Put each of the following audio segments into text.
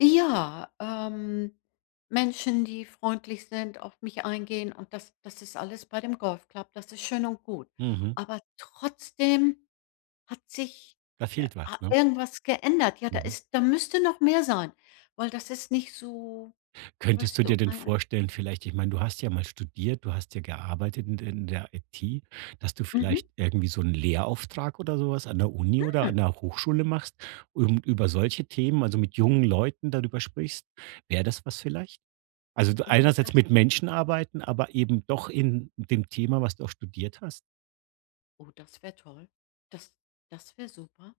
Ja, ähm, Menschen, die freundlich sind, auf mich eingehen und das das ist alles bei dem Golfclub, das ist schön und gut. Mhm. Aber trotzdem hat sich, Da äh, fehlt was, ha ne? irgendwas geändert. Ja, da Mhm. ist da müsste noch mehr sein, weil das ist nicht so, Könntest weißt du dir du, denn äh vorstellen vielleicht ich meine, du hast ja mal studiert, du hast ja gearbeitet in der in der IT, dass du Mhm. vielleicht irgendwie so 'n Lehrauftrag oder so was an der Uni oder Hm. an der Hochschule machst und über solche Themen also, mit jungen Leuten darüber sprichst, wäre das was vielleicht? Also, Oh, das einerseits mit Menschen arbeiten, aber eben doch in dem Thema, was du auch studiert hast? Oh, das wäre toll. Das das wäre super.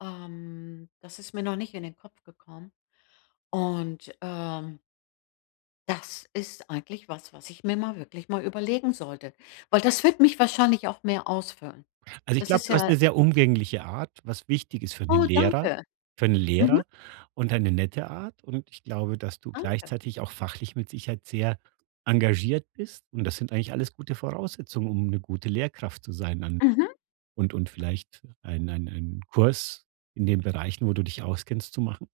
Ähm, das ist mir noch nicht in den Kopf gekommen. Und, ähm das ist eigentlich was, was ich mir mal wirklich mal überlegen sollte, weil das wird mich wahrscheinlich auch mehr ausfüllen. Also, ich Das glaube, ist du hast ja 'ne sehr umgängliche Art, was wichtig ist für 'n Oh, Lehrer danke. für 'n Mhm. Lehrer und eine nette Art. Und ich glaube, dass du Danke. gleichzeitig auch fachlich mit Sicherheit sehr engagiert bist. Und das sind eigentlich alles gute Voraussetzungen, um 'ne gute Lehrkraft zu sein dann Mhm. und und vielleicht ein ein ein Kurs in den Bereichen, wo du dich auskennst, zu machen.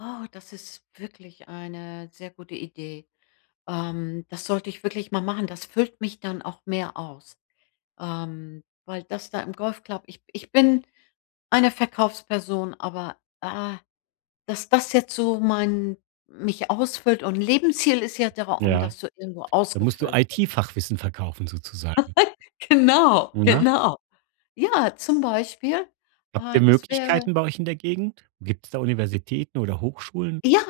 Oh, das ist wirklich eine sehr gute Idee. Ähm, das sollte ich wirklich mal machen. Das füllt mich dann auch mehr aus, ähm, weil das da im Golfclub ich ich bin eine Verkaufsperson, aber, ah, dass das jetzt so mein mich ausfüllt und Lebensziel ist ja der Raum, Ja, dass du irgendwo da musst du ausgefüllt bi IT-Fachwissen verkaufen sozusagen. Genau, Na. genau. Ja, zum Beispiel, Habt äh, ihr das wäre Möglichkeiten bei euch in der Gegend? Gibt's da Universitäten oder Hochschulen? Ja,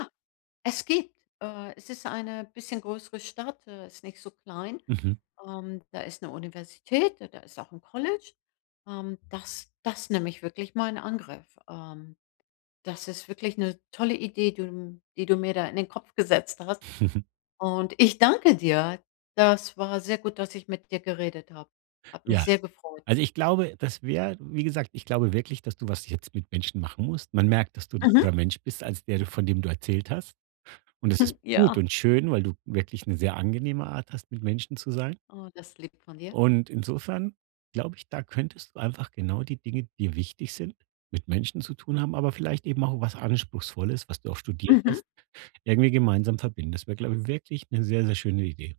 es gibt, äh es ist eine bisschen größere Stadt, äh, ist nicht so klein. Mhm. Ähm, da ist 'ne Universität, da da ist auch 'n College. Ähm, das das nehme ich wirklich mal in Angriff, ähm. Das ist wirklich 'ne tolle Idee, die, hm die du mir da in den Kopf gesetzt hast. Und ich danke dir. Das war sehr gut, dass ich mit dir geredet habe. Hat mich Ja. sehr gefreut. Also, ich glaube, das wäre wie gesagt, ich glaube wirklich, dass du was jetzt mit Menschen machen musst. Man merkt, dass du 'n Mhm. anderer Mensch bist, als der du von dem du erzählt hast. Und es Hm, ist ja. gut und schön, weil du wirklich 'ne sehr angenehme Art hast, mit Menschen zu sein. Oh, das lieb von dir. Und insofern glaube ich, da könntest du einfach genau die Dinge, die wichtig sind, mit Menschen zu tun haben, aber vielleicht eben auch was Anspruchsvolles, was du auch studiert Mhm. hast, irgendwie gemeinsam verbindest. Weil glaube ich, wirklich 'ne sehr, sehr schöne Idee.